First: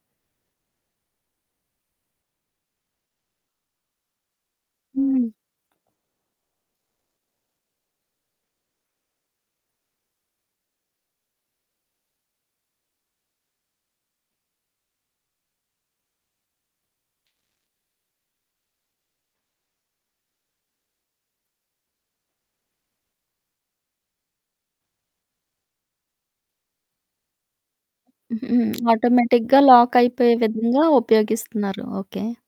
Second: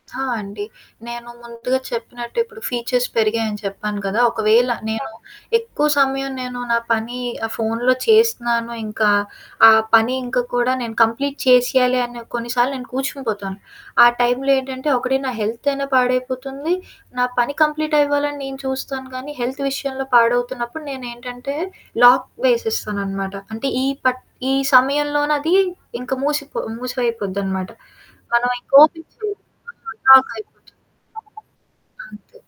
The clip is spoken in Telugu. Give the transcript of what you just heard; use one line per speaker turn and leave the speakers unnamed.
ఆ! అండి. నేను ముందుగా చెప్పినట్టు, ఇప్పుడు ఫీచర్స్ పెరిగాయని చెప్పాను కదా! ఒకవేళ నేను
హ్మ్.
ఎక్కువ సమయం నేను నా పనీ ఆహ్, ఫోనులో చేస్తున్నాను, ఇంకా ఆ పని ఇంక కూడా నేను కంప్లీట్ చేసెయ్యాలి అనే కొన్నిసార్లు నేను కూర్చునిపోతాను. ఆ టైంలో ఏంటంటే, ఒకటి నా హెల్తయినా పాడైపోతుంది. నా పని కంప్లీటవ్వాలని నేను చూస్తాను కానీ, హెల్త్ విషయంలో పాడవుతున్నప్పుడు నేనేంటంటే, లాక్ వేసేస్తాననమాట, అంటే, ఈ పట్ ఈ సమయంలోనదీ ఇంక మూసిపో మూసివయిపోద్దనమాట. మనవింక ఓపెన్ చెయ్యం.
ఆటోమేటిక్‌గా
ఆ!
లాకయిపోయే
లాకైపోతుంది.
విధంగా ఉపయోగిస్తున్నారు. ఓకే.
అంతే.